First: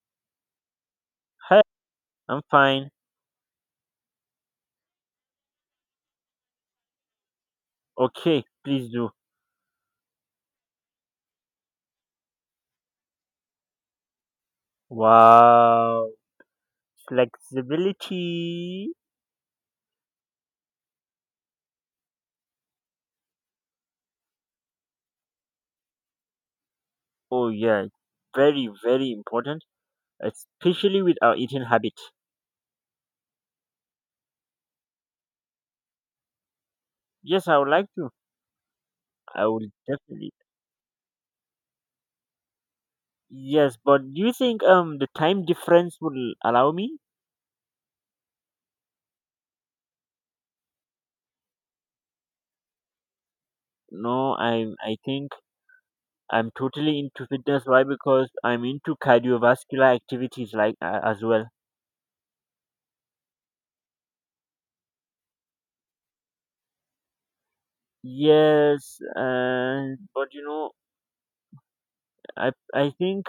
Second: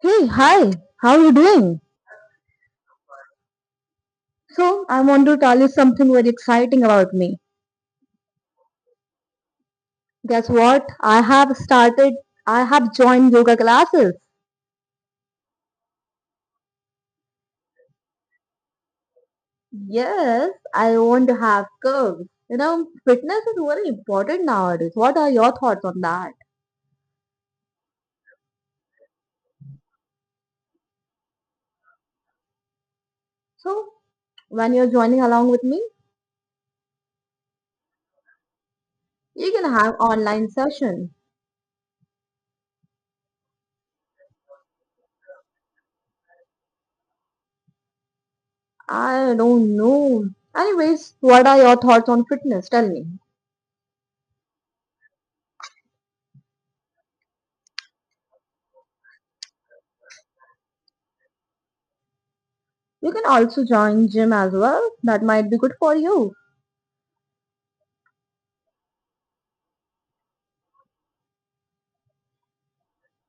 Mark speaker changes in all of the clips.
Speaker 1: Hey, hi, how are you
Speaker 2: Hi,
Speaker 1: doing?
Speaker 2: I'm fine.
Speaker 1: So, I want to tell you something very exciting about me.
Speaker 2: Okay, please do.
Speaker 1: Guess what? I have joined yoga classes.
Speaker 2: Wow. Flexibility.
Speaker 1: Yes, I want to have curves. You know, fitness is very important nowadays. What are your thoughts on that?
Speaker 2: Oh, yeah. Very, very important, especially with our eating habit.
Speaker 1: So, when you're joining along with me,
Speaker 2: Yes, I would like to. I
Speaker 1: you can
Speaker 2: would
Speaker 1: have
Speaker 2: definitely.
Speaker 1: online session.
Speaker 2: Yes, but do you think the time difference will allow me?
Speaker 1: I don't know. Anyways, what are your thoughts on fitness? Tell me.
Speaker 2: No, I think I'm totally into fitness. Why? Because I'm into cardiovascular activities as well.
Speaker 1: You can also join gym as well. That might be good for you.
Speaker 2: Yes, but you know, I think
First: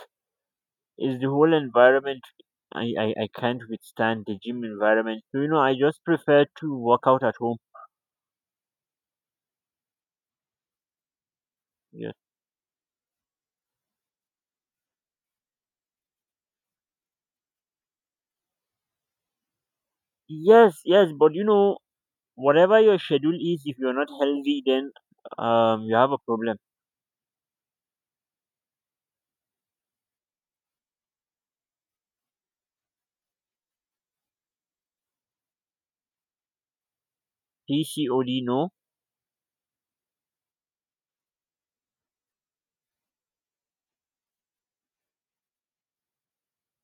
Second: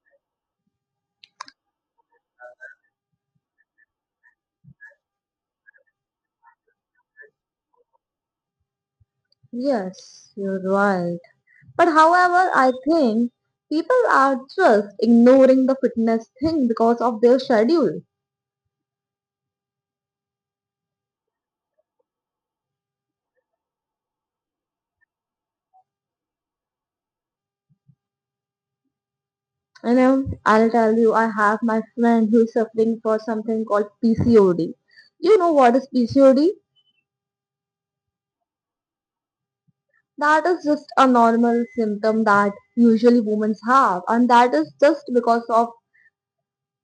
Speaker 2: is the whole environment. I can't withstand the gym environment. So, you know, I just prefer to work out at home.
Speaker 1: Yes, you're right. But
Speaker 2: Yeah.
Speaker 1: however, I think people are just ignoring the fitness thing because of their schedule.
Speaker 2: Yes, yes, but you know, whatever your schedule is, if you're not healthy, then you have a problem.
Speaker 1: You know, I'll tell you, I have my friend who is suffering for something called PCOD. You know what is PCOD?
Speaker 2: PCOD, no.
Speaker 1: That is just a normal symptom that usually women have, and that is just because of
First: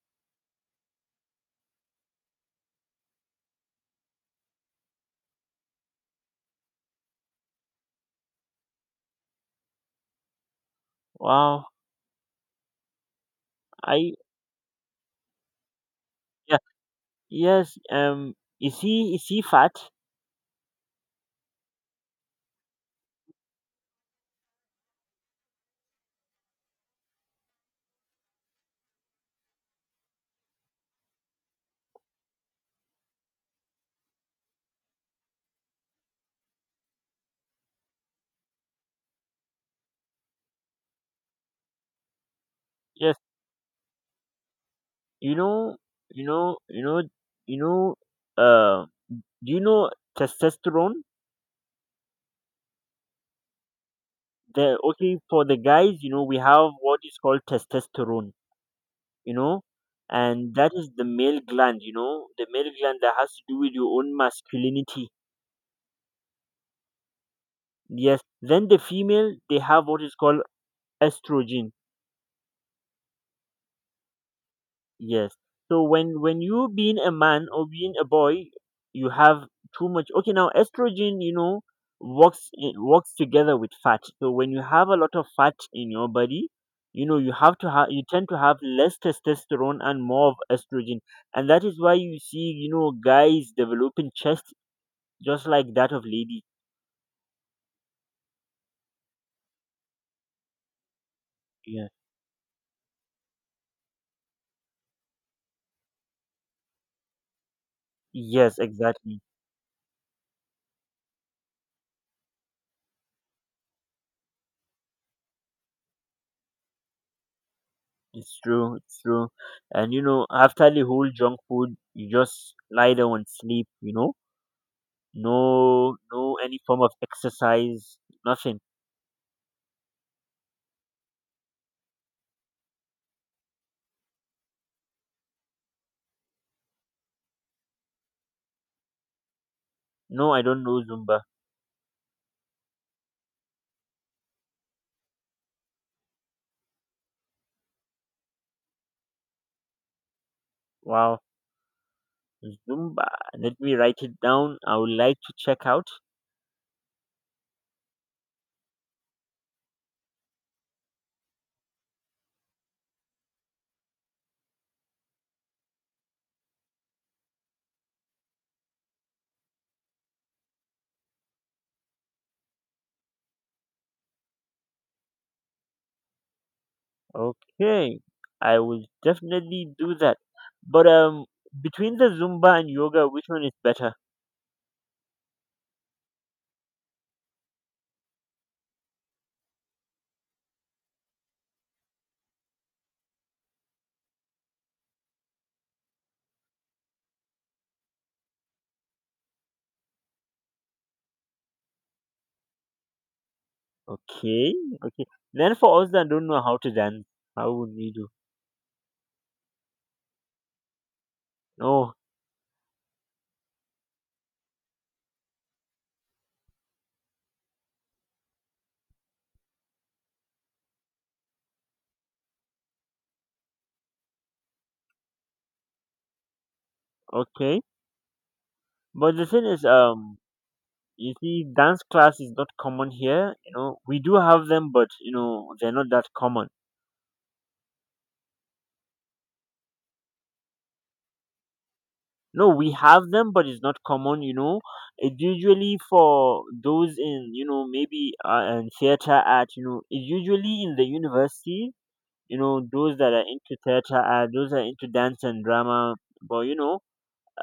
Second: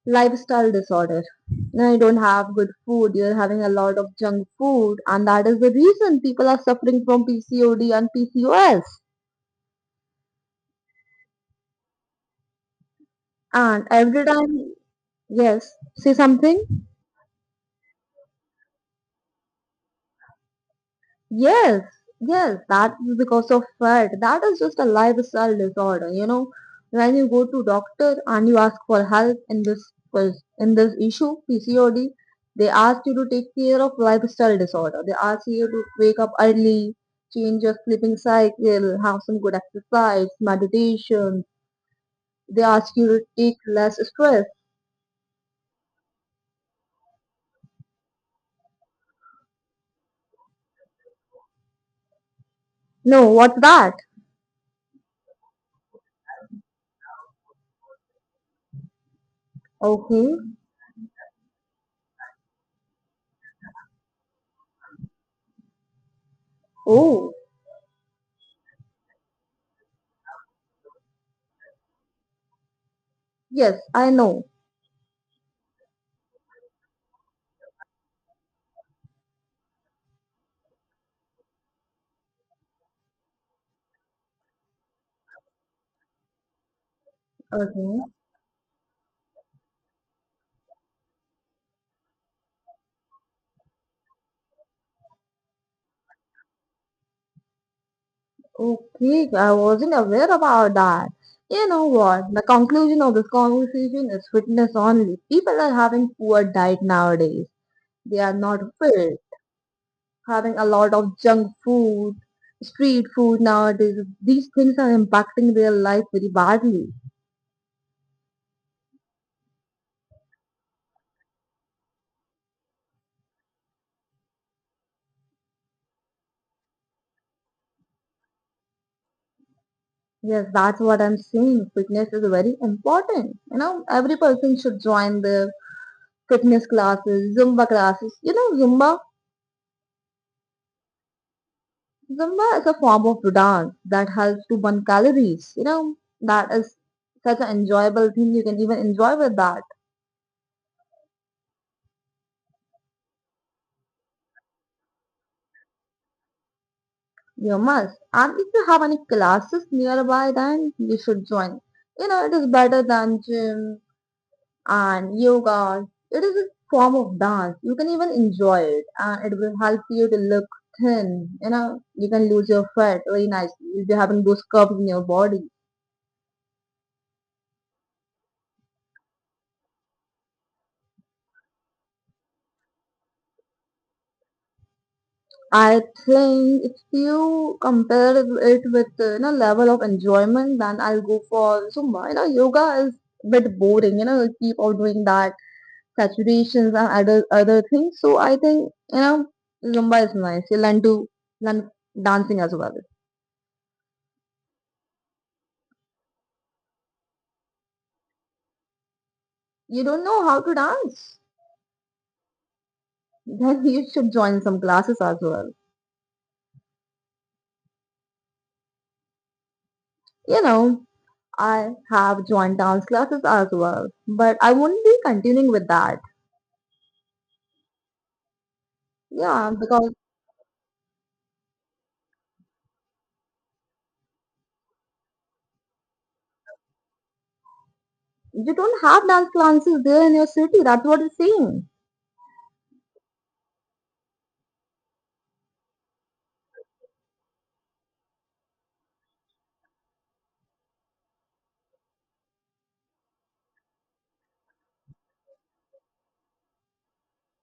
Speaker 1: lifestyle disorder. Now you don't have good food, you're having a lot of junk food, and that is the reason people are suffering from PCOD and PCOS.
Speaker 2: Wow.
Speaker 1: And
Speaker 2: I
Speaker 1: every time, yes, say
Speaker 2: yeah.
Speaker 1: something.
Speaker 2: Yes. Is he fat?
Speaker 1: Yes, yes, that is because of fat. That is just a lifestyle disorder, you know. When you go to doctor and you ask for help in this in this issue, PCOD, they ask you to take care of lifestyle disorder. They ask you to wake up early, change your sleeping cycle, have some good exercise, meditation. They ask you
Speaker 2: Yes.
Speaker 1: to take less stress.
Speaker 2: You know. You know. You know. You know. Uh. Do you know testosterone?
Speaker 1: No, what's that?
Speaker 2: The okay for the guys. You know we have what is called testosterone, you know,
Speaker 1: Okay.
Speaker 2: and that is the male gland, you know, the male gland that has to do with your own masculinity.
Speaker 1: Oh,
Speaker 2: Yes, then the female, they have what is called estrogen.
Speaker 1: yes, I know.
Speaker 2: Yes, so when you being a man or being a boy, you have too much, okay, now estrogen, you know, works in, works together with fat. So when you have a lot of fat in your body, you know, you have to have, you
Speaker 1: Okay.
Speaker 2: tend to have less testosterone and more of estrogen. And that is why you see, you know, guys developing chest just like that of lady.
Speaker 1: Okay, I wasn't aware about that. You know
Speaker 2: Yeah.
Speaker 1: what? The conclusion of this conversation is fitness only. People are having poor diet nowadays. They are
Speaker 2: Yes,
Speaker 1: not fit,
Speaker 2: exactly.
Speaker 1: having a lot of junk food, street food nowadays. These things are impacting their life very badly.
Speaker 2: It's true. It's true. And you know, after the whole junk food, you just lie down and sleep. You know, no, no, any form of exercise, nothing.
Speaker 1: Yes, that's what I'm saying. Fitness is very important. You know, every person should join the fitness classes, Zumba classes. You know, Zumba
Speaker 2: No, I don't know Zumba.
Speaker 1: Zumba is a form of dance that helps to burn calories. You know, that is such an enjoyable thing. You can even enjoy with that.
Speaker 2: Wow, Zumba. Let me write it down. I would like to check out.
Speaker 1: You must. And if you have any classes nearby, then you should join. You know, it is better than gym and yoga. It is a form of dance. You can even enjoy it and it will help you to look thin. You know, you can lose your fat very nicely. You'll be having those curves in your body.
Speaker 2: Okay, I will definitely do that. But between the Zumba and yoga, which one is better?
Speaker 1: I think if you compare it with you know level of enjoyment, then I'll go for Zumba. You know, yoga is a bit boring. You know, you keep on doing that saturations and other things. So I think you know Zumba is nice. You learn dancing as well.
Speaker 2: Okay, okay. Then for us that don't know how to dance, how would we do?
Speaker 1: You don't know how to dance,
Speaker 2: Oh,
Speaker 1: then you should join some classes as well. You know, I have joined dance classes as well, but I won't be continuing with that.
Speaker 2: okay. But the thing
Speaker 1: Yeah,
Speaker 2: is,
Speaker 1: because
Speaker 2: you see, dance class is not common here. You know, we do have them, but you know, they're not that common.
Speaker 1: you don't have dance classes there in your city. That's what you saying.
Speaker 2: No, we have them, but it's not common. You know, it's usually for those in, you know, maybe in theater art. You know, it's usually in the university. You know, those that are into theater art, those that are into dance and drama. But you know,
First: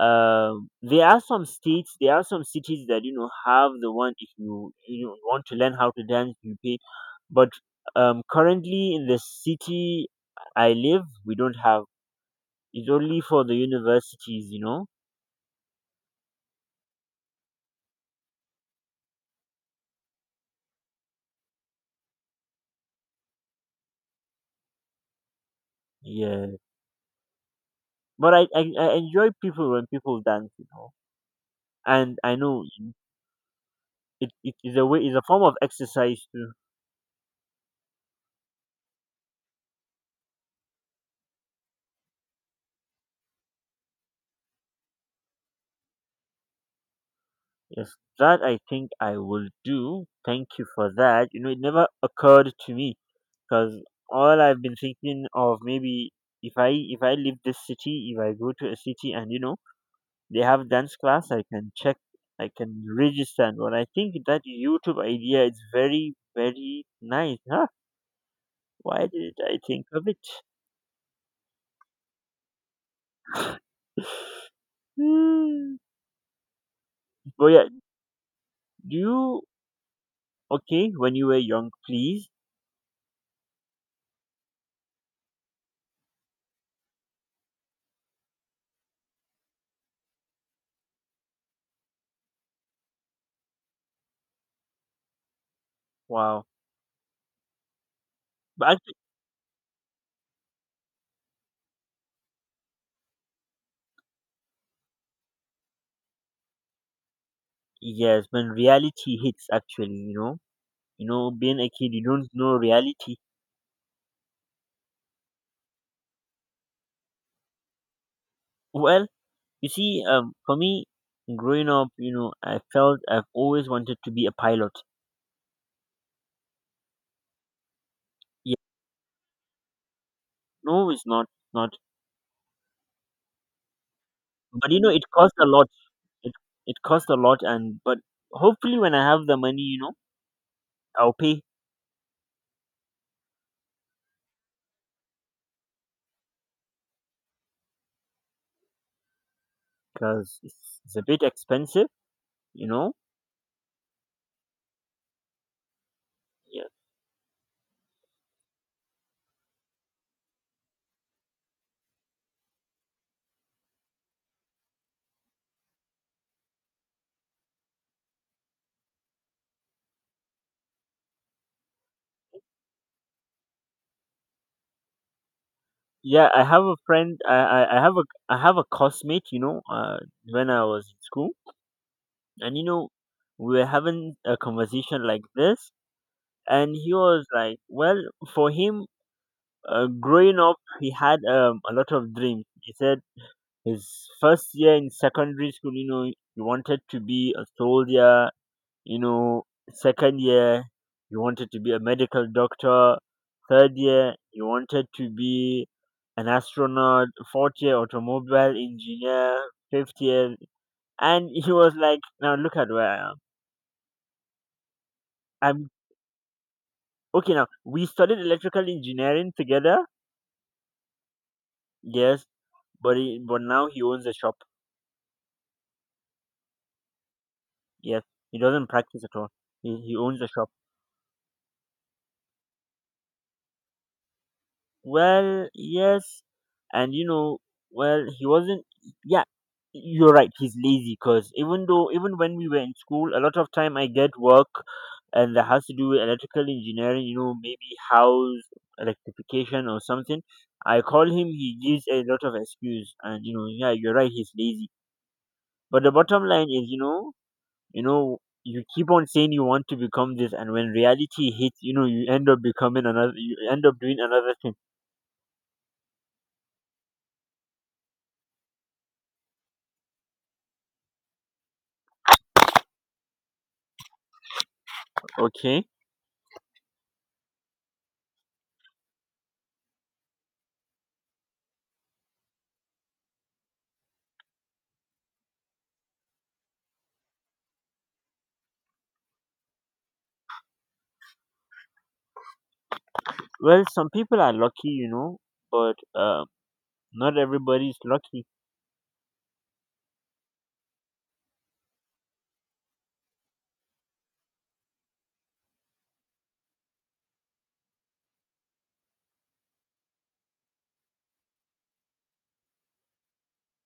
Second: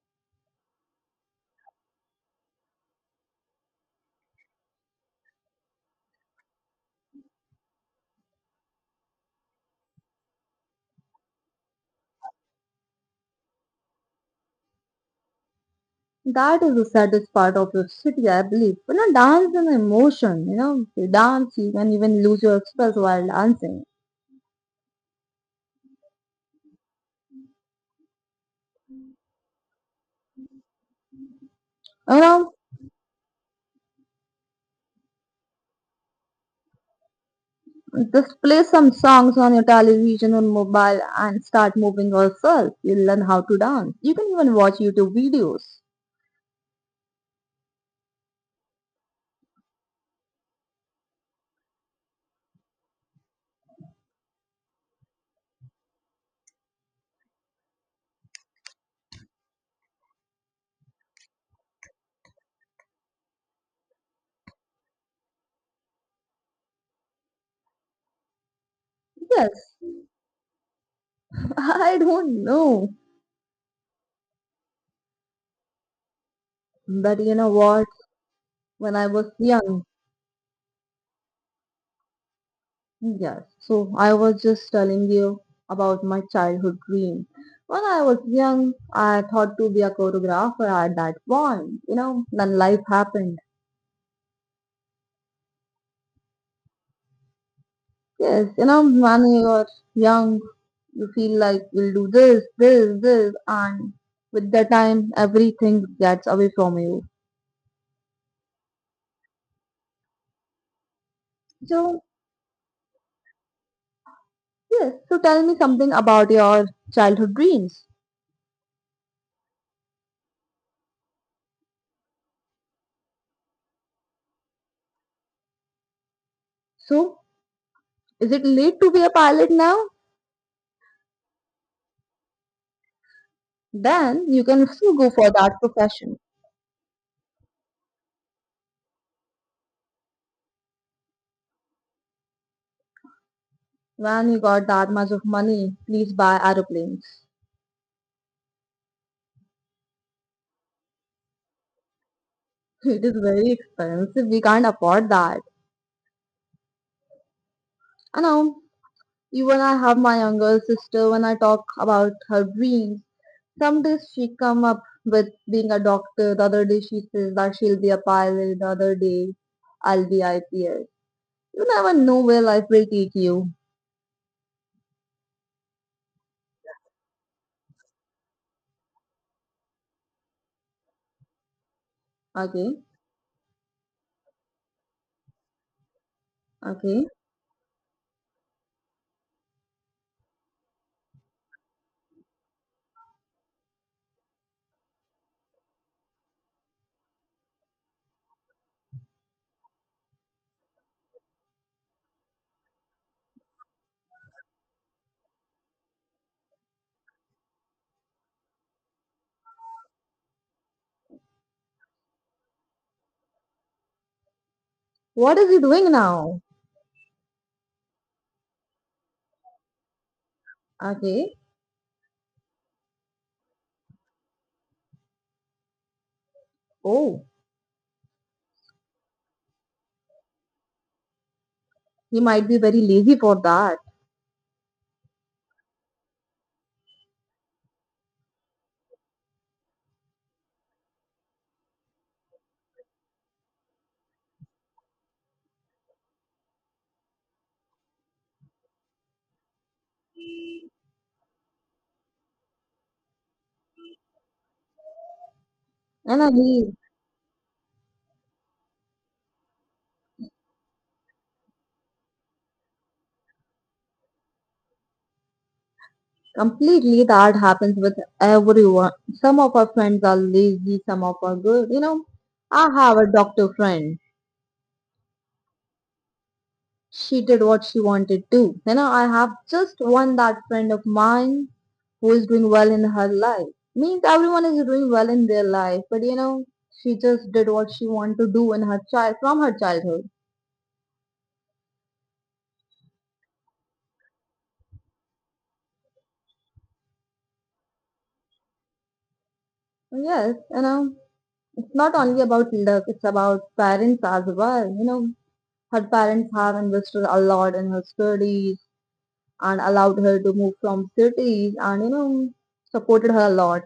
Speaker 2: there are some cities that you know have the one. If you want to learn how to dance, you pay. But currently in the city I live, we don't have. It's only for the universities, you know.
Speaker 1: That is the saddest part of your city, I believe. You know, dance is an emotion. You know, you dance, you can even lose your express while dancing.
Speaker 2: Yeah, but I enjoy people when people dance, you know, and
Speaker 1: You
Speaker 2: I
Speaker 1: know,
Speaker 2: know it is a form of exercise too.
Speaker 1: just play some songs on your television or mobile and start moving yourself. You'll learn how to dance. You can even watch YouTube videos.
Speaker 2: Yes, that I think I will do. Thank you for that. You know, it never occurred to me because all I've been thinking of, maybe if I leave this city, if I go to a city and you know they have dance class, I can check, I can register. And what I think that YouTube idea is very, very nice. Huh? Why did I
Speaker 1: Yes,
Speaker 2: think of it?
Speaker 1: I don't know.
Speaker 2: Hmm.
Speaker 1: But you
Speaker 2: But
Speaker 1: know
Speaker 2: yeah,
Speaker 1: what? When
Speaker 2: do
Speaker 1: I was
Speaker 2: you
Speaker 1: young,
Speaker 2: okay, when you were young, please?
Speaker 1: yes. So I was just telling you about my childhood dream. When I was young, I thought to be a choreographer at that point. You know, then life happened.
Speaker 2: Wow.
Speaker 1: Yes, you
Speaker 2: But
Speaker 1: know, when you're young, you feel like you'll do this, this, this, and with the time, everything gets away from you.
Speaker 2: yes, when reality hits, actually, you know, being a kid,
Speaker 1: So,
Speaker 2: you don't know reality.
Speaker 1: yes, so tell me something about your childhood dreams.
Speaker 2: Well, you see, for me, growing up, you know, I felt I've always wanted to be a pilot.
Speaker 1: So, is it
Speaker 2: Yeah,
Speaker 1: late to be a pilot now?
Speaker 2: no, it's not, not.
Speaker 1: Then you can
Speaker 2: But you know,
Speaker 1: still
Speaker 2: it
Speaker 1: go for
Speaker 2: costs a
Speaker 1: that
Speaker 2: lot.
Speaker 1: profession.
Speaker 2: It it costs a lot, and but hopefully, when I have the money, you know, I'll pay
Speaker 1: When we got that much of money, please buy aeroplanes.
Speaker 2: because it's a bit expensive, you know.
Speaker 1: It is very expensive. We can't afford that.
Speaker 2: Yeah,
Speaker 1: I know. Even I have my younger sister when I talk about her dreams. Some days she come up with being a doctor. The other day she says that she'll be a pilot. The other day I'll be IPS. You never know where life will take you.
Speaker 2: yeah. I have a friend. I have a, I have a classmate, you know, when I was in school and you
Speaker 1: Okay.
Speaker 2: know we were having a conversation like this. And he
Speaker 1: Okay.
Speaker 2: was like, well, for him, growing up he had, a lot of dreams, he said. His first year in secondary school, you know, he wanted to be a soldier. You know, second year, he wanted to be a medical doctor. Third year, he wanted to be an astronaut. Fourth year, automobile engineer. Fifth year, and he was like, now look at where I am.
Speaker 1: What is he
Speaker 2: I'm
Speaker 1: doing now?
Speaker 2: okay, now we studied electrical engineering together.
Speaker 1: Okay.
Speaker 2: Yes, but now he owns a shop.
Speaker 1: Oh,
Speaker 2: Yes, he doesn't practice at all. He owns a shop.
Speaker 1: he might be very lazy for that.
Speaker 2: Well, yes, and you know, well, he wasn't. Yeah, you're right. He's lazy because even though, even when we were in school, a lot of time I get work, and that has to do with electrical engineering. You know, maybe house electrification or something. I call him. He gives a lot of excuse, and you know, yeah, you're right. He's lazy. But the
Speaker 1: And
Speaker 2: bottom
Speaker 1: I
Speaker 2: line is, you know, you know, you keep on saying you want to become this, and when reality hits, you know, you end up becoming another. You end up doing another thing.
Speaker 1: completely, that happens with everyone. Some of our friends are lazy, some of are good. You know, I have a doctor friend.
Speaker 2: Okay.
Speaker 1: She did what she wanted to. You know, I have just one that friend of mine who is doing well in her life. Means everyone is doing well in their life, but you know, she just did what she wanted to do in her child from her childhood.
Speaker 2: Well, some people are lucky, you know, but not everybody is lucky.
Speaker 1: Yes, you know, it's not only about luck; it's about parents as well. You know, her parents have invested a lot in her studies and allowed her to move from cities and you know supported her a lot.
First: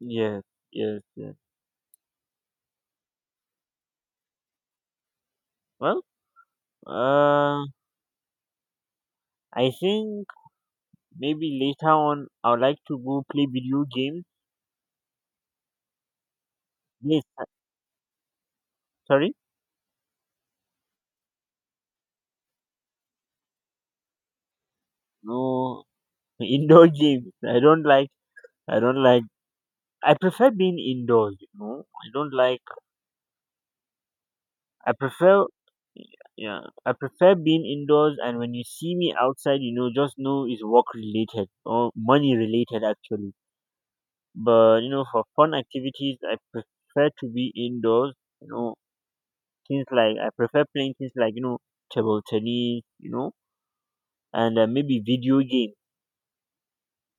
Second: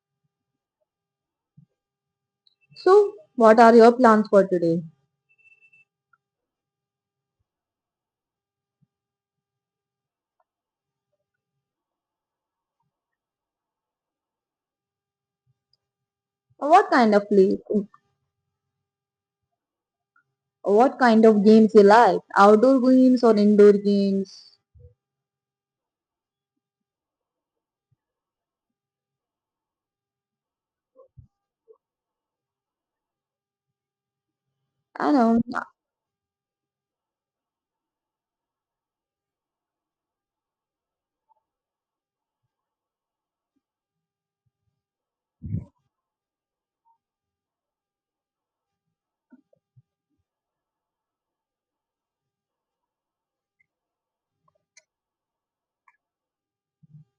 Speaker 2: Yes. Yes. Yes.
Speaker 1: So, what are your plans for today?
Speaker 2: Well, uh, I think maybe later on I would like to go play video games.
Speaker 1: What kind
Speaker 2: Yes.
Speaker 1: of
Speaker 2: uh,
Speaker 1: play?
Speaker 2: Sorry.
Speaker 1: What kind of games you like? Outdoor games or indoor games?
Speaker 2: No, indoor games. I don't like. I don't like. I prefer being indoors. You know. I don't like I
Speaker 1: I know.
Speaker 2: prefer yeah, I prefer being indoors, and when you see me outside, you know, just know it's work related or money related actually. But you know, for fun activities I prefer to be indoors, you know, things like I prefer playing things like, you know, table tennis, you know, and maybe video games.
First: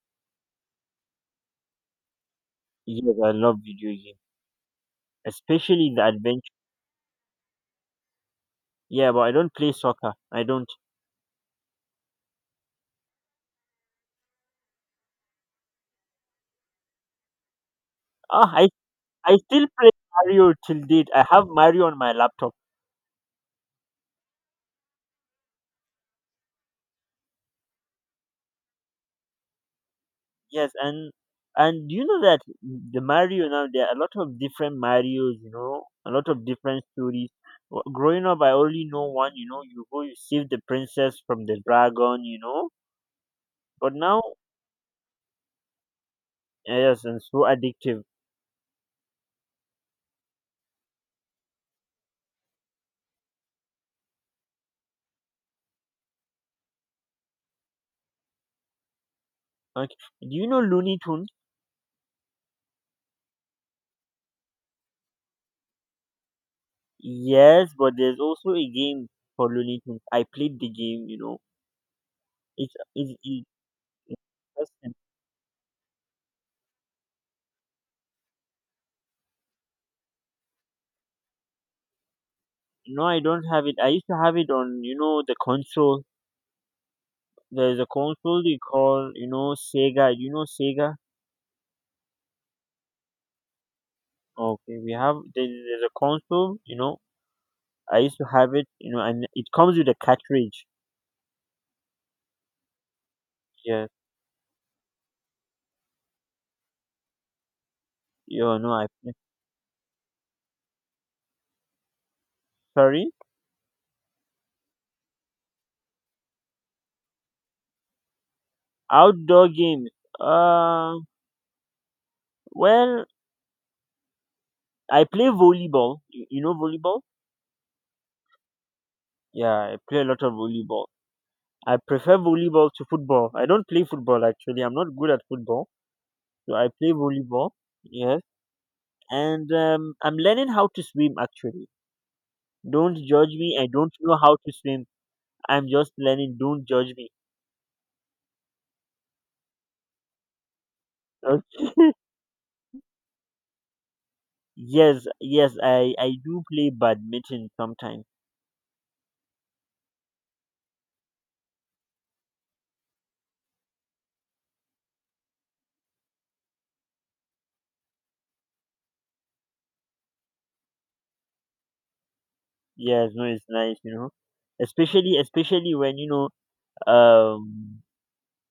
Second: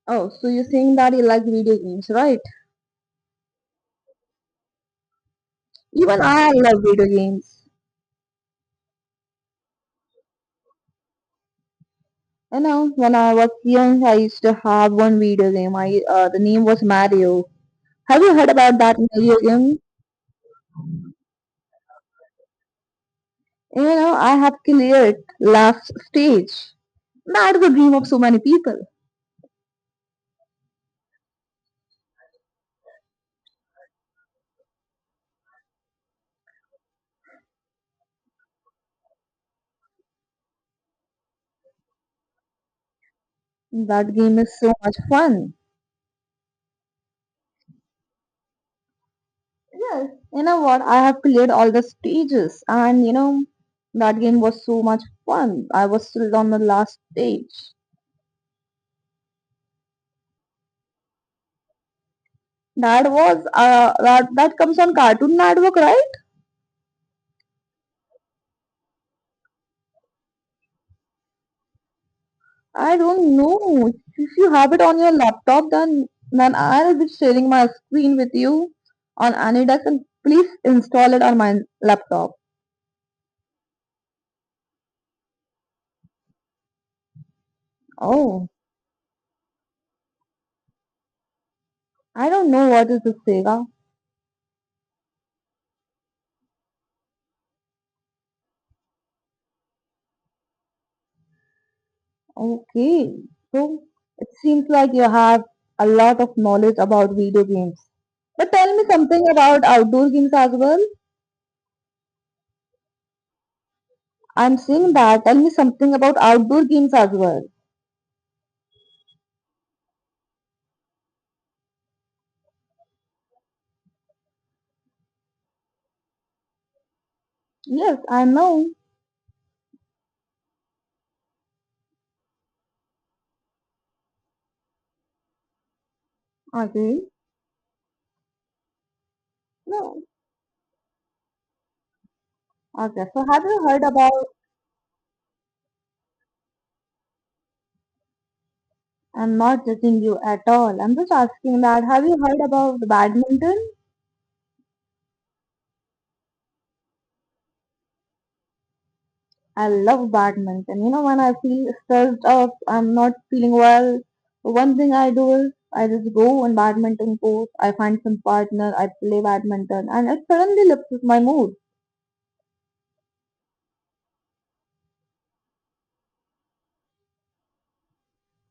Speaker 1: Oh, so you're saying that you like video games, right?
Speaker 2: Yes, I love video games. Especially the
Speaker 1: Even I
Speaker 2: adventure.
Speaker 1: love video games.
Speaker 2: Yeah, but I don't play soccer. I don't.
Speaker 1: You know, when I was young, I used to have one video game. I the name was Mario. Have you heard
Speaker 2: Ah, I
Speaker 1: about that Mario
Speaker 2: I still
Speaker 1: game?
Speaker 2: play Mario till date. I have Mario on my laptop.
Speaker 1: You know, I have cleared last stage. That's the dream of so many people.
Speaker 2: Yes, and you know that the Mario now there are a lot of different Marios, you know, a lot of different stories. Growing up, I only know one. You know, you go, you save the princess from the dragon. You know, but
Speaker 1: That
Speaker 2: now,
Speaker 1: game is so much fun.
Speaker 2: yes, and so addictive.
Speaker 1: Yes. You know what? I have cleared all the stages, and you know, that game was so much fun. I was still on the last stage.
Speaker 2: Okay, do you know Looney Tunes?
Speaker 1: That was that comes on Cartoon Network, right?
Speaker 2: Yes, but there's also a game for Looney Tunes. I played the game. You know, it's
Speaker 1: I
Speaker 2: it's,
Speaker 1: don't
Speaker 2: it's
Speaker 1: know. If you have it
Speaker 2: interesting.
Speaker 1: on your laptop, then I'll be sharing my screen with you on Anydesk, and please install it on my laptop.
Speaker 2: No, I don't have it. I used to have it on, you know, the console. There is a console
Speaker 1: Oh.
Speaker 2: they call, you know, Sega. You know Sega.
Speaker 1: I don't know what is a Sega.
Speaker 2: Okay, we have there's a console. You know, I used to have it. You know, and it comes with a cartridge.
Speaker 1: Okay, so
Speaker 2: Yes.
Speaker 1: it seems like you have a lot of knowledge about video games.
Speaker 2: You
Speaker 1: But
Speaker 2: know,
Speaker 1: tell me
Speaker 2: I
Speaker 1: something about outdoor games as well.
Speaker 2: sorry.
Speaker 1: I'm saying that. Tell me something about outdoor games as well.
Speaker 2: Outdoor games. Uh, well, I play volleyball. You know volleyball?
Speaker 1: Yes, I know.
Speaker 2: Yeah, I play a lot of volleyball. I prefer volleyball to football. I don't play football actually. I'm not good at football, so I play
Speaker 1: Okay.
Speaker 2: volleyball. Yes, and
Speaker 1: No.
Speaker 2: I'm learning how to swim actually. Don't
Speaker 1: Okay. So
Speaker 2: judge
Speaker 1: have
Speaker 2: me.
Speaker 1: you
Speaker 2: I
Speaker 1: heard
Speaker 2: don't know
Speaker 1: about?
Speaker 2: how to swim. I'm just learning. Don't judge me.
Speaker 1: I'm not judging you at all. I'm just asking that. Have you heard about badminton?
Speaker 2: Yes, yes, I do play badminton sometimes.
Speaker 1: I love badminton. You know, when I feel stressed up, I'm not feeling well, one thing I do is I just go on badminton court, I find some partner, I play badminton, and it suddenly lifts my mood.
Speaker 2: Yes, no, it's nice, you know. Especially when you know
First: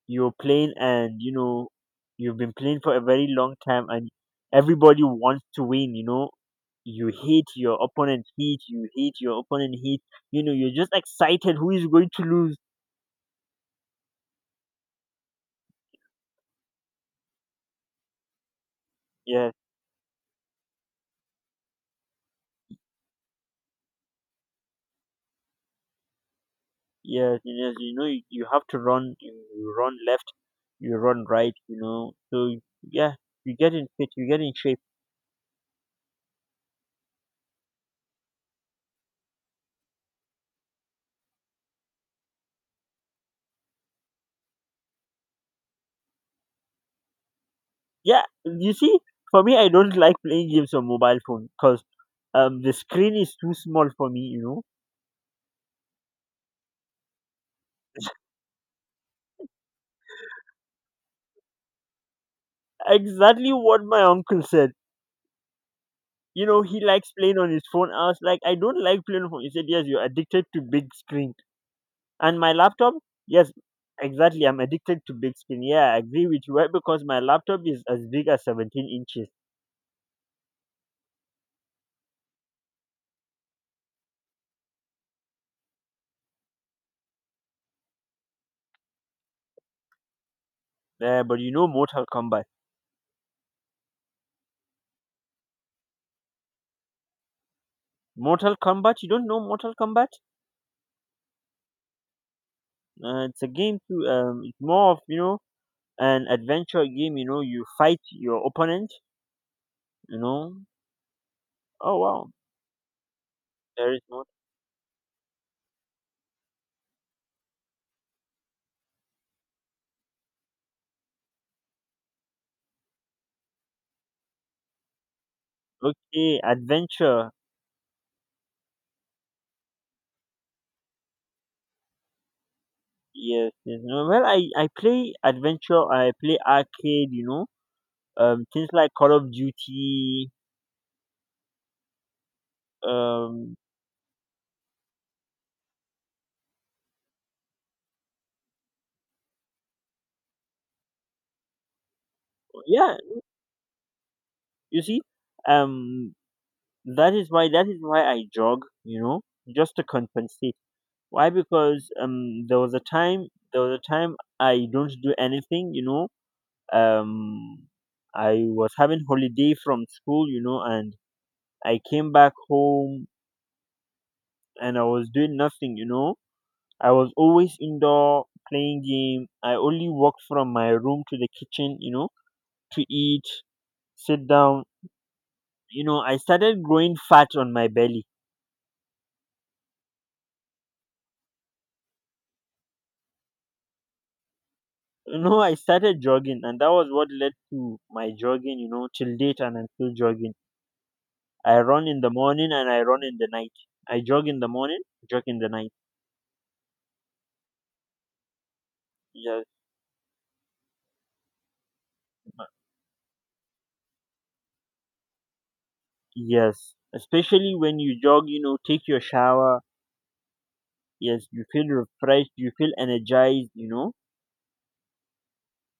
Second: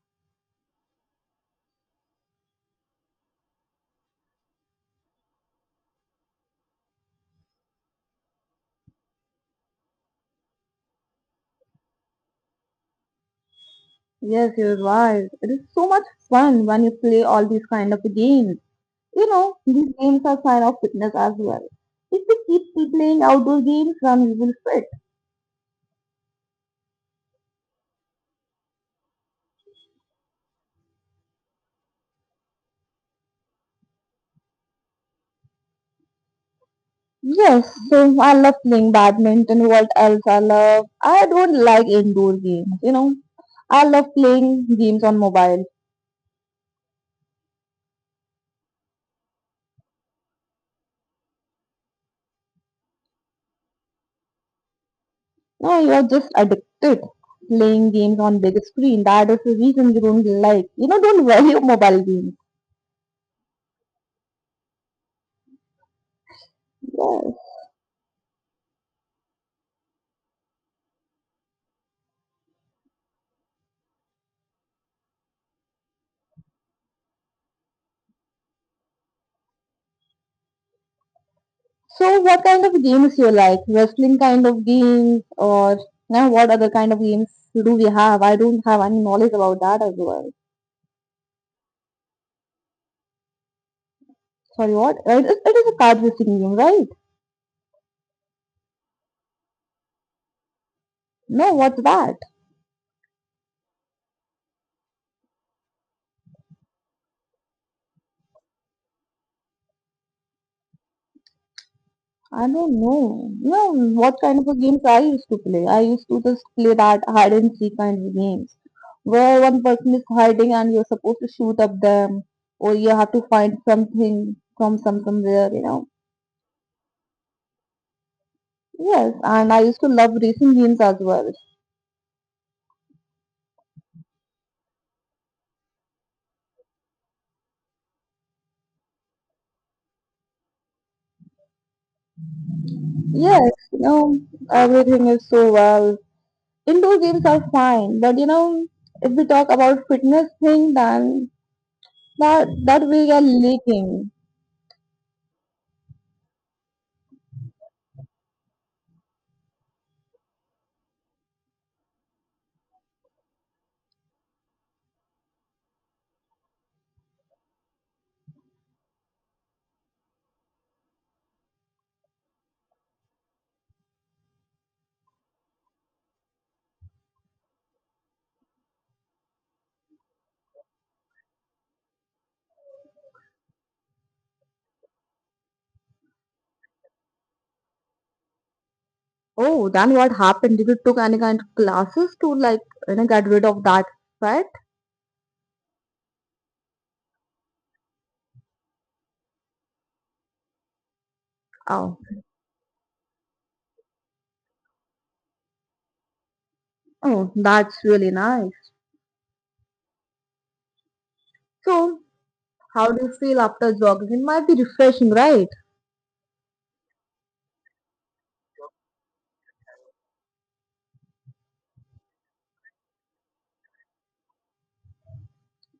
Speaker 2: you're playing and you know you've been playing for a very long time, and everybody wants to win, you know. You hate your opponent, hit, you know. You're just excited. Who is going to lose?
Speaker 1: Yes, you're right. It is so much fun when you play all these kind of games. You
Speaker 2: Yes.
Speaker 1: know, these games are sign of fitness as well. If you keep playing outdoor games, then you will fit.
Speaker 2: Yes, it is. You know, you have to run. You run left. You run right. You know. So yeah, you get in fit. You get in shape.
Speaker 1: Yes, so I love playing badminton. What else I love? I don't like indoor games, you know. I love playing games on mobile.
Speaker 2: Yeah. You see, for me, I don't like playing games on mobile phone because the screen is too small for me. You know,
Speaker 1: No, you're just addicted. Playing games on big screen. That is the reason you don't like, you know, don't value mobile games.
Speaker 2: exactly what my uncle said. You know, he likes
Speaker 1: Yeah.
Speaker 2: playing on his phone. I was like, I don't like playing on phone. He said, yes, you're addicted to big screen. And my laptop, yes, exactly. I'm addicted to big screen. Yeah, I agree with you. Right? Because my laptop is as big as 17 inches.
Speaker 1: So what kind of games you like? Wrestling kind of games or now what other kind of games do we have? I don't have any knowledge about that as well.
Speaker 2: Yeah, but you know Mortal Kombat.
Speaker 1: Sorry, what? Right, it is a card racing game, right?
Speaker 2: Mortal Kombat, you don't know Mortal Kombat?
Speaker 1: No, what's that?
Speaker 2: It's a game to it's more of, you know, an adventure game, you know, you fight your opponent, you know. Oh wow.
Speaker 1: I don't know. You know
Speaker 2: There is
Speaker 1: what
Speaker 2: more,
Speaker 1: kind of a games I used to play? I used to just play that hide and seek kind of games where one person is hiding and you're supposed to shoot up them or you have to find something from some somewhere, you know.
Speaker 2: okay, adventure.
Speaker 1: Yes, and I used to love racing games as well.
Speaker 2: Yes, yes. No, well I play adventure, I play arcade, you know. Things like Call of Duty,
Speaker 1: Yes,
Speaker 2: um
Speaker 1: you know, everything is so well. Indoor games are fine, but you know, if we talk about fitness thing, then that
Speaker 2: yeah,
Speaker 1: we are lacking.
Speaker 2: you see? Um that is why I jog, you know, just to compensate. Why? Because there was a time I don't do anything. You know, um, I was having holiday from school. You know, and I came back home and I was doing nothing. You know, I was always indoor playing game. I only walked from my room to the kitchen. You know, to eat, sit down. You know, I started growing fat on my belly.
Speaker 1: Oh, then what happened? Did you took any kind of classes to like you know get rid of that fat?
Speaker 2: You know, I started jogging, and that was what led to my jogging, you know, till date, and I'm still jogging. I run
Speaker 1: Oh,
Speaker 2: in the morning and I run in the night. I jog in the morning, jog in the night.
Speaker 1: oh, that's really nice.
Speaker 2: Yes,
Speaker 1: So, how do you feel after jogging? It might be refreshing, right?
Speaker 2: yes. Especially when you jog, you know, take your shower. Yes, you feel refreshed. You feel energized.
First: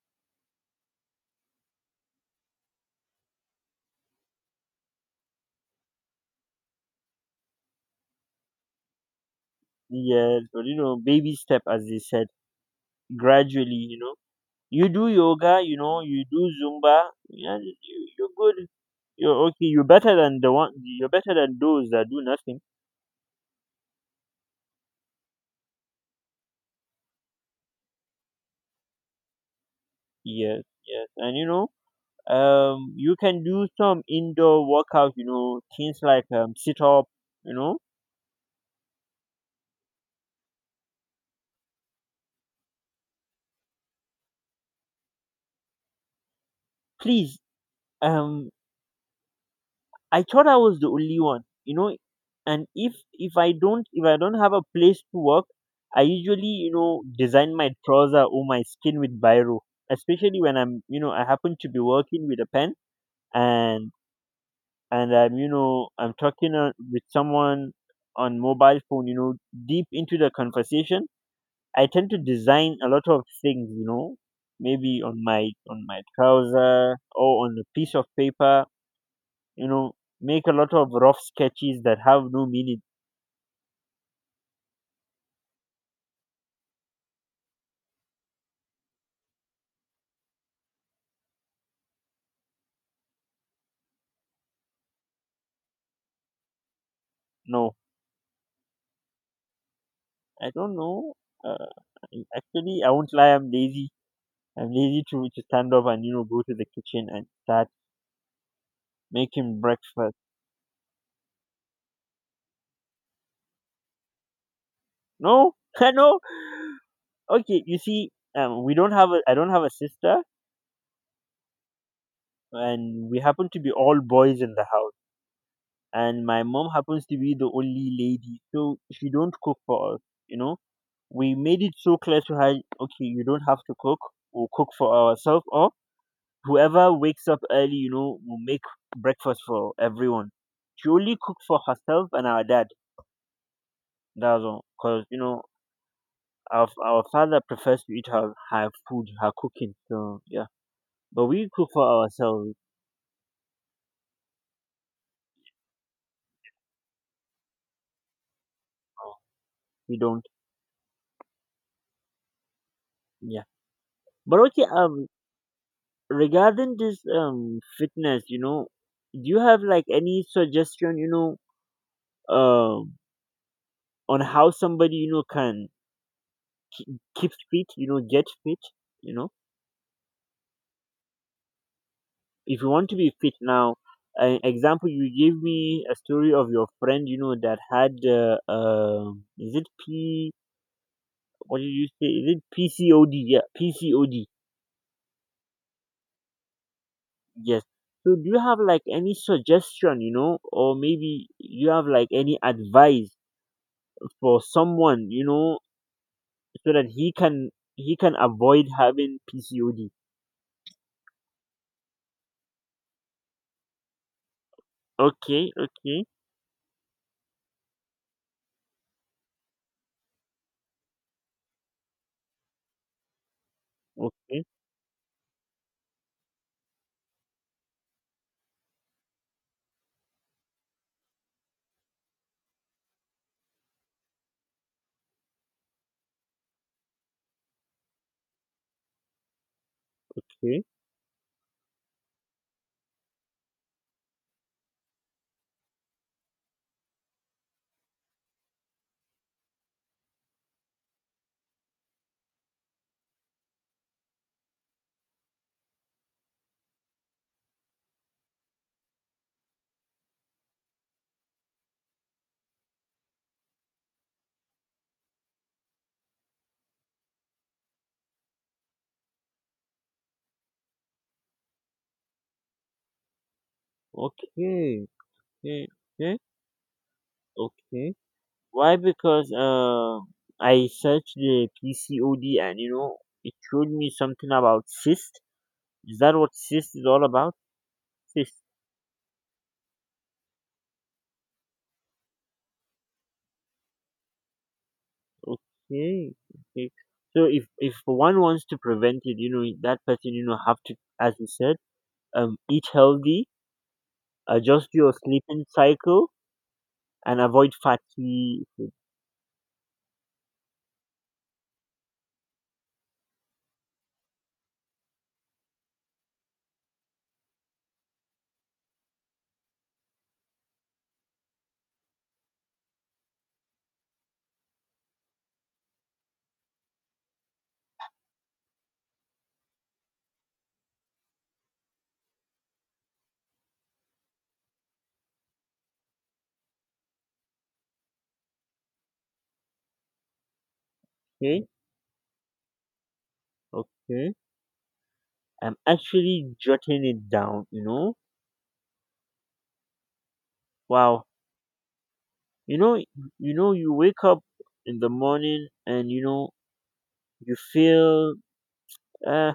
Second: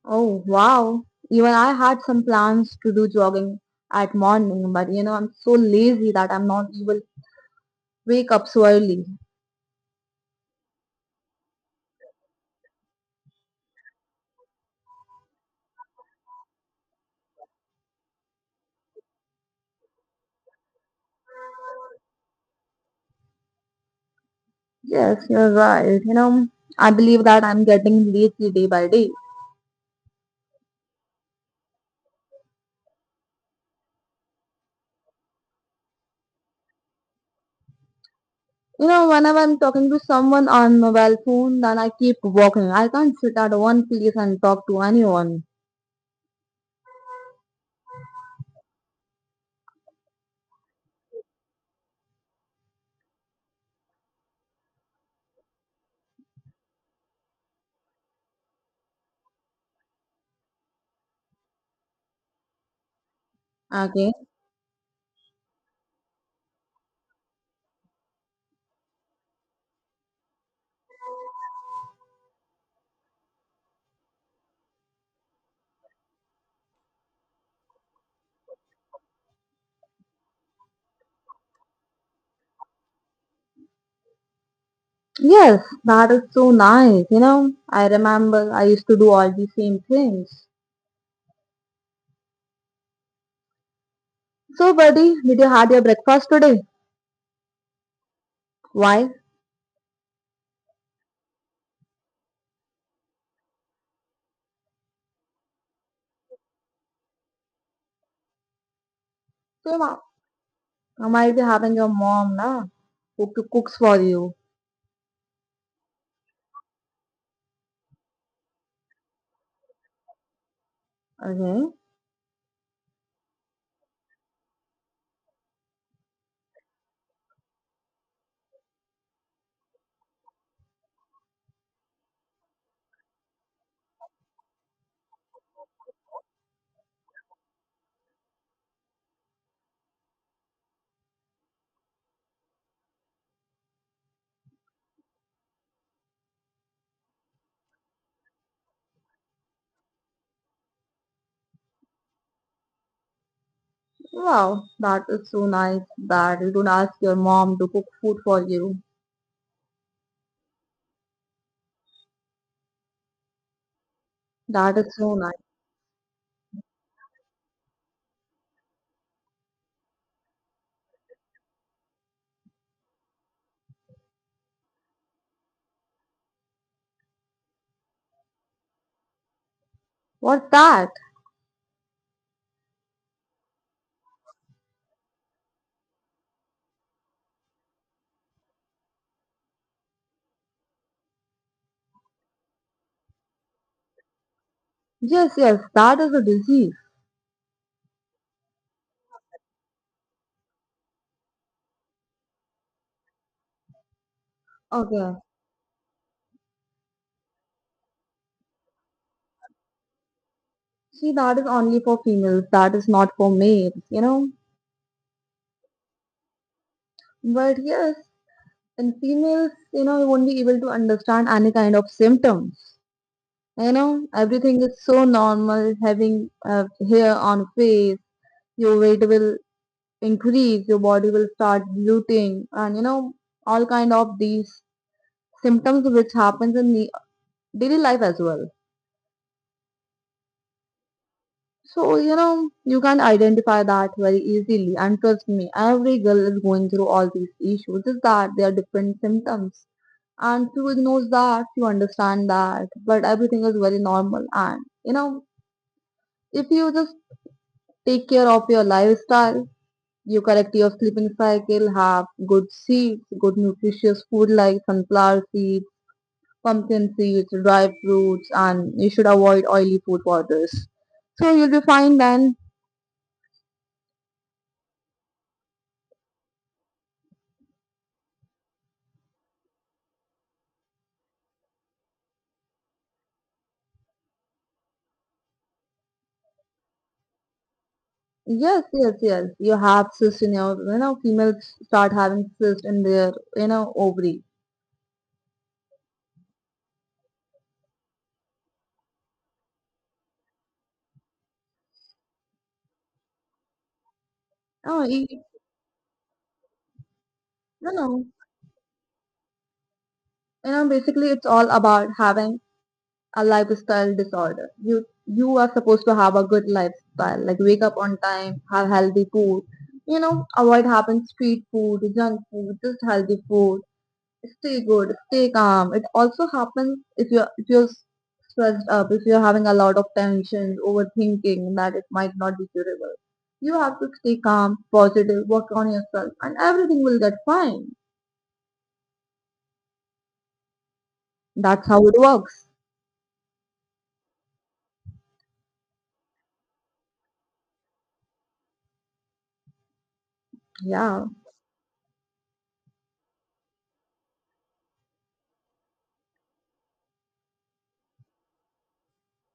Speaker 1: Oh, wow. Even I had some plans to do jogging at morning, but you know I'm so lazy that I'm not even wake up so early.
Speaker 2: Yes, but you know, baby step, as they said, gradually. You know, you do yoga. You know, you do Zumba. Yeah, you, you're good. You're okay. You're better than the one. You're better than those that do nothing.
Speaker 1: Yes, you're right. You know, I believe that I'm getting lazy day by day.
Speaker 2: Yes, yes. And you know, you can do some indoor workout, you know, things like sit up, you know
Speaker 1: You know, whenever I'm talking to someone on mobile phone, then I keep walking. I can't sit at one place and talk to anyone.
Speaker 2: please. um I thought I was the only one, and if I don't, if I don't have a place to work, I usually, you know, design my trouser or my skin with biro, especially when I'm you know I happen to be working with a pen. And
Speaker 1: Okay.
Speaker 2: I'm, you know, I'm talking with someone on mobile phone, you know, deep into the conversation. I tend to design a lot of things, you know, maybe on my trouser or on a piece of paper, you know, make a lot of rough sketches that have no meaning.
Speaker 1: Yes, that is so nice. You know, I remember I used to do all the same things. So, buddy, did you have your breakfast today?
Speaker 2: No,
Speaker 1: Why?
Speaker 2: I don't know. Uh, Actually, I won't lie. I'm lazy. I'm lazy to stand up and, you know, go to the kitchen and start making
Speaker 1: So,
Speaker 2: breakfast.
Speaker 1: I might be having your mom na who cooks for you.
Speaker 2: No, I know. Okay, you see, we don't have a. I don't have a sister,
Speaker 1: Okay.
Speaker 2: and we happen to be all boys in the house, and my mom happens to be the only lady, so she don't cook for us, you know. We made it so clear to her, okay, you don't have to cook. We'll cook for ourselves, or whoever wakes up early, you know, will make breakfast for everyone. She only cooks for herself and our dad. That's all, because, you know, our father prefers to eat her food, her cooking. So, yeah, but we cook for ourselves.
Speaker 1: Wow, that is so nice that you don't ask your mom to cook food for you.
Speaker 2: We don't. Yeah, but okay,
Speaker 1: That is so nice.
Speaker 2: regarding this fitness, you know, do you have like any suggestion, you know, um on how somebody, you know, can keep fit, you know, get fit, you know,
Speaker 1: What's that?
Speaker 2: if you want to be fit now. An example, you gave me a story of your friend, you know, that had is it p, what did you say, is it pcod? Yeah, pcod.
Speaker 1: Yes, yes, that is a disease.
Speaker 2: Yes. So do you have like any suggestion, you know, or maybe you have like any advice for someone,
Speaker 1: Okay.
Speaker 2: you know, so that he can avoid having PCOD.
Speaker 1: See, that is only for females. That is not for males, you know.
Speaker 2: Okay, okay,
Speaker 1: But yes, in females, you know, you won't be able to understand any kind of symptoms. You know,
Speaker 2: okay,
Speaker 1: everything is so normal. Having hair on face, your weight will increase, your body will start bloating, and you know, all kind of these symptoms which happens in the daily life as well.
Speaker 2: okay,
Speaker 1: So, you know, you can identify that very easily. And trust me, every girl is going through all these issues. Just that they are different symptoms. And few ignore that, you understand that. But everything is very normal. And, you know, if you just take care of your lifestyle, you correct your sleeping cycle, have good seeds, good nutritious food like sunflower seeds, pumpkin seeds, dry fruits, and you should avoid oily food powders. So you'll be fine then.
Speaker 2: okay, okay, okay, okay. Why? Because I searched the PCOD, and you know, it showed me something about cyst. Is that what cyst is all about? Cyst.
Speaker 1: Yes, yes, yes. You have cysts in your, you know, females start having cysts in their, you know, ovary.
Speaker 2: Okay, okay. So if one wants to prevent it, you know, that person, you know, have to, as you said, eat healthy, adjust
Speaker 1: No,
Speaker 2: your
Speaker 1: you,
Speaker 2: sleeping cycle, and avoid
Speaker 1: no.
Speaker 2: fatty.
Speaker 1: You know, basically, it's all about having a lifestyle disorder. You are supposed to have a good lifestyle, like wake up on time, have healthy food. You know, avoid having street food, junk food, just healthy food. Stay good, stay calm. It also happens if you're stressed up, if you're having a lot of tension, overthinking that it might not be curable. You have to stay calm, positive, work on yourself, and everything will get fine.
Speaker 2: Okay,
Speaker 1: That's how it works.
Speaker 2: okay. I'm actually jotting it down, you know.
Speaker 1: Yeah.
Speaker 2: Wow. You know, you know, you wake up in the morning, and you know, you feel uh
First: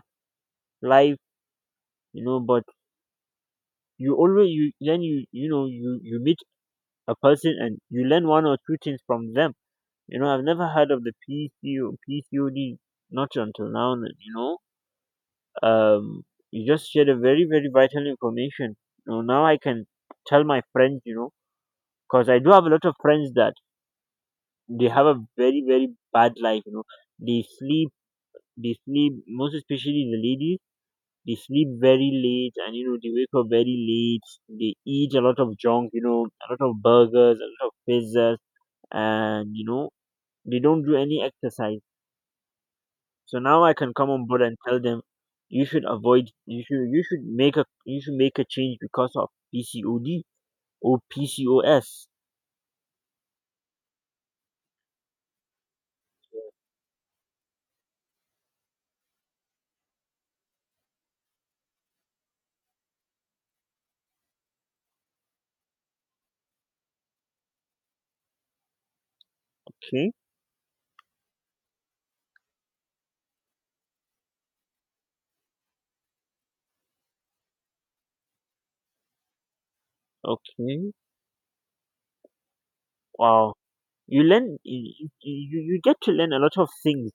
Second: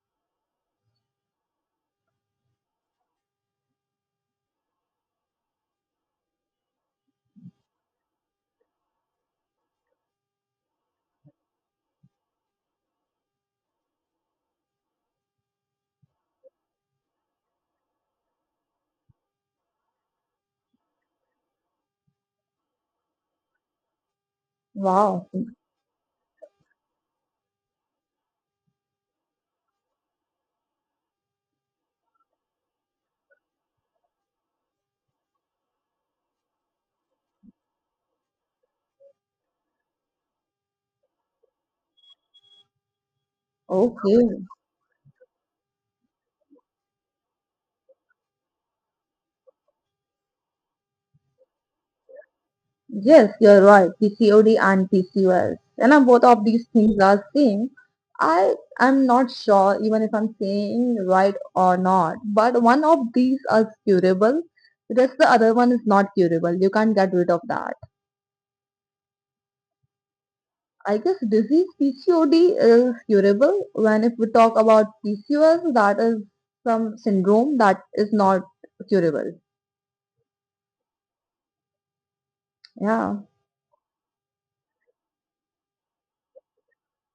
Speaker 2: life, you know, but you always you then you know you you meet a person and you learn one or two things from them. You know, I've never heard of the PCO PCOD, not until now, you know. Um, you just shared a very very vital information. You know, now I can tell my friends, you know, because I do have a lot of friends that they have a
Speaker 1: Wow.
Speaker 2: very very bad life, you know. they sleep they sleep, most especially the ladies, they sleep very late, and you know, they wake up very late. They eat a lot of junk, you know, a lot of burgers, a lot of pizzas, and you know, they don't do any exercise. So now I can come
Speaker 1: Okay.
Speaker 2: on board and tell them, you should avoid, you should make a, you should make a change because of pcod or pcos.
Speaker 1: Yes, you're right. PCOD and PCOS. And know, both of these things are same. I am not sure even if I'm saying right or not, but one of these is curable, whereas the other one is not curable. You can't get rid of that.
Speaker 2: Okay,
Speaker 1: I guess disease PCOD is curable. When if we talk about PCOS, that is some syndrome that is not curable.
Speaker 2: okay.
Speaker 1: Yeah.
Speaker 2: Wow, you learn, you get to learn a lot of things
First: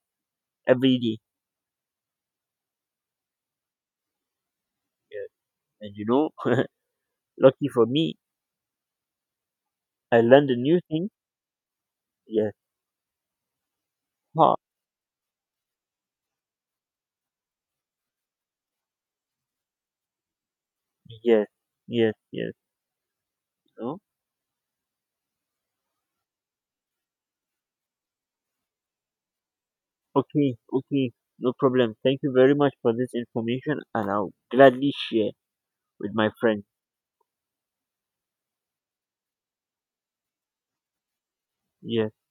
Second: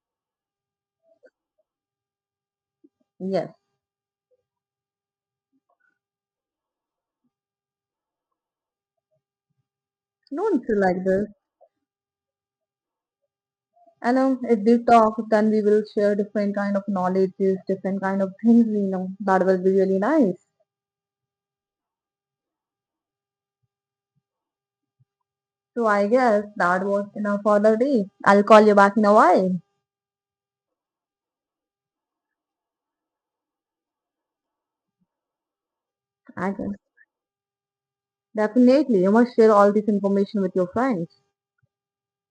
Speaker 2: every day.
Speaker 1: Yes.
Speaker 2: Yeah. And you know, lucky for me, I learned a
Speaker 1: Don't feel
Speaker 2: new
Speaker 1: like
Speaker 2: thing.
Speaker 1: this.
Speaker 2: Yes.
Speaker 1: And
Speaker 2: Huh.
Speaker 1: if we talk, then we will share different kind of knowledges, different kind of things we know. That will be really nice.
Speaker 2: Yes. Yes. Yes. No.
Speaker 1: So I guess that was enough for the day. I'll call you back in a while.
Speaker 2: Okay. Okay. No problem. Thank you very much for this information, and I'll gladly share with my
Speaker 1: I
Speaker 2: friends.
Speaker 1: guess. Definitely. You must share all this information with your friends.
Speaker 2: Yes.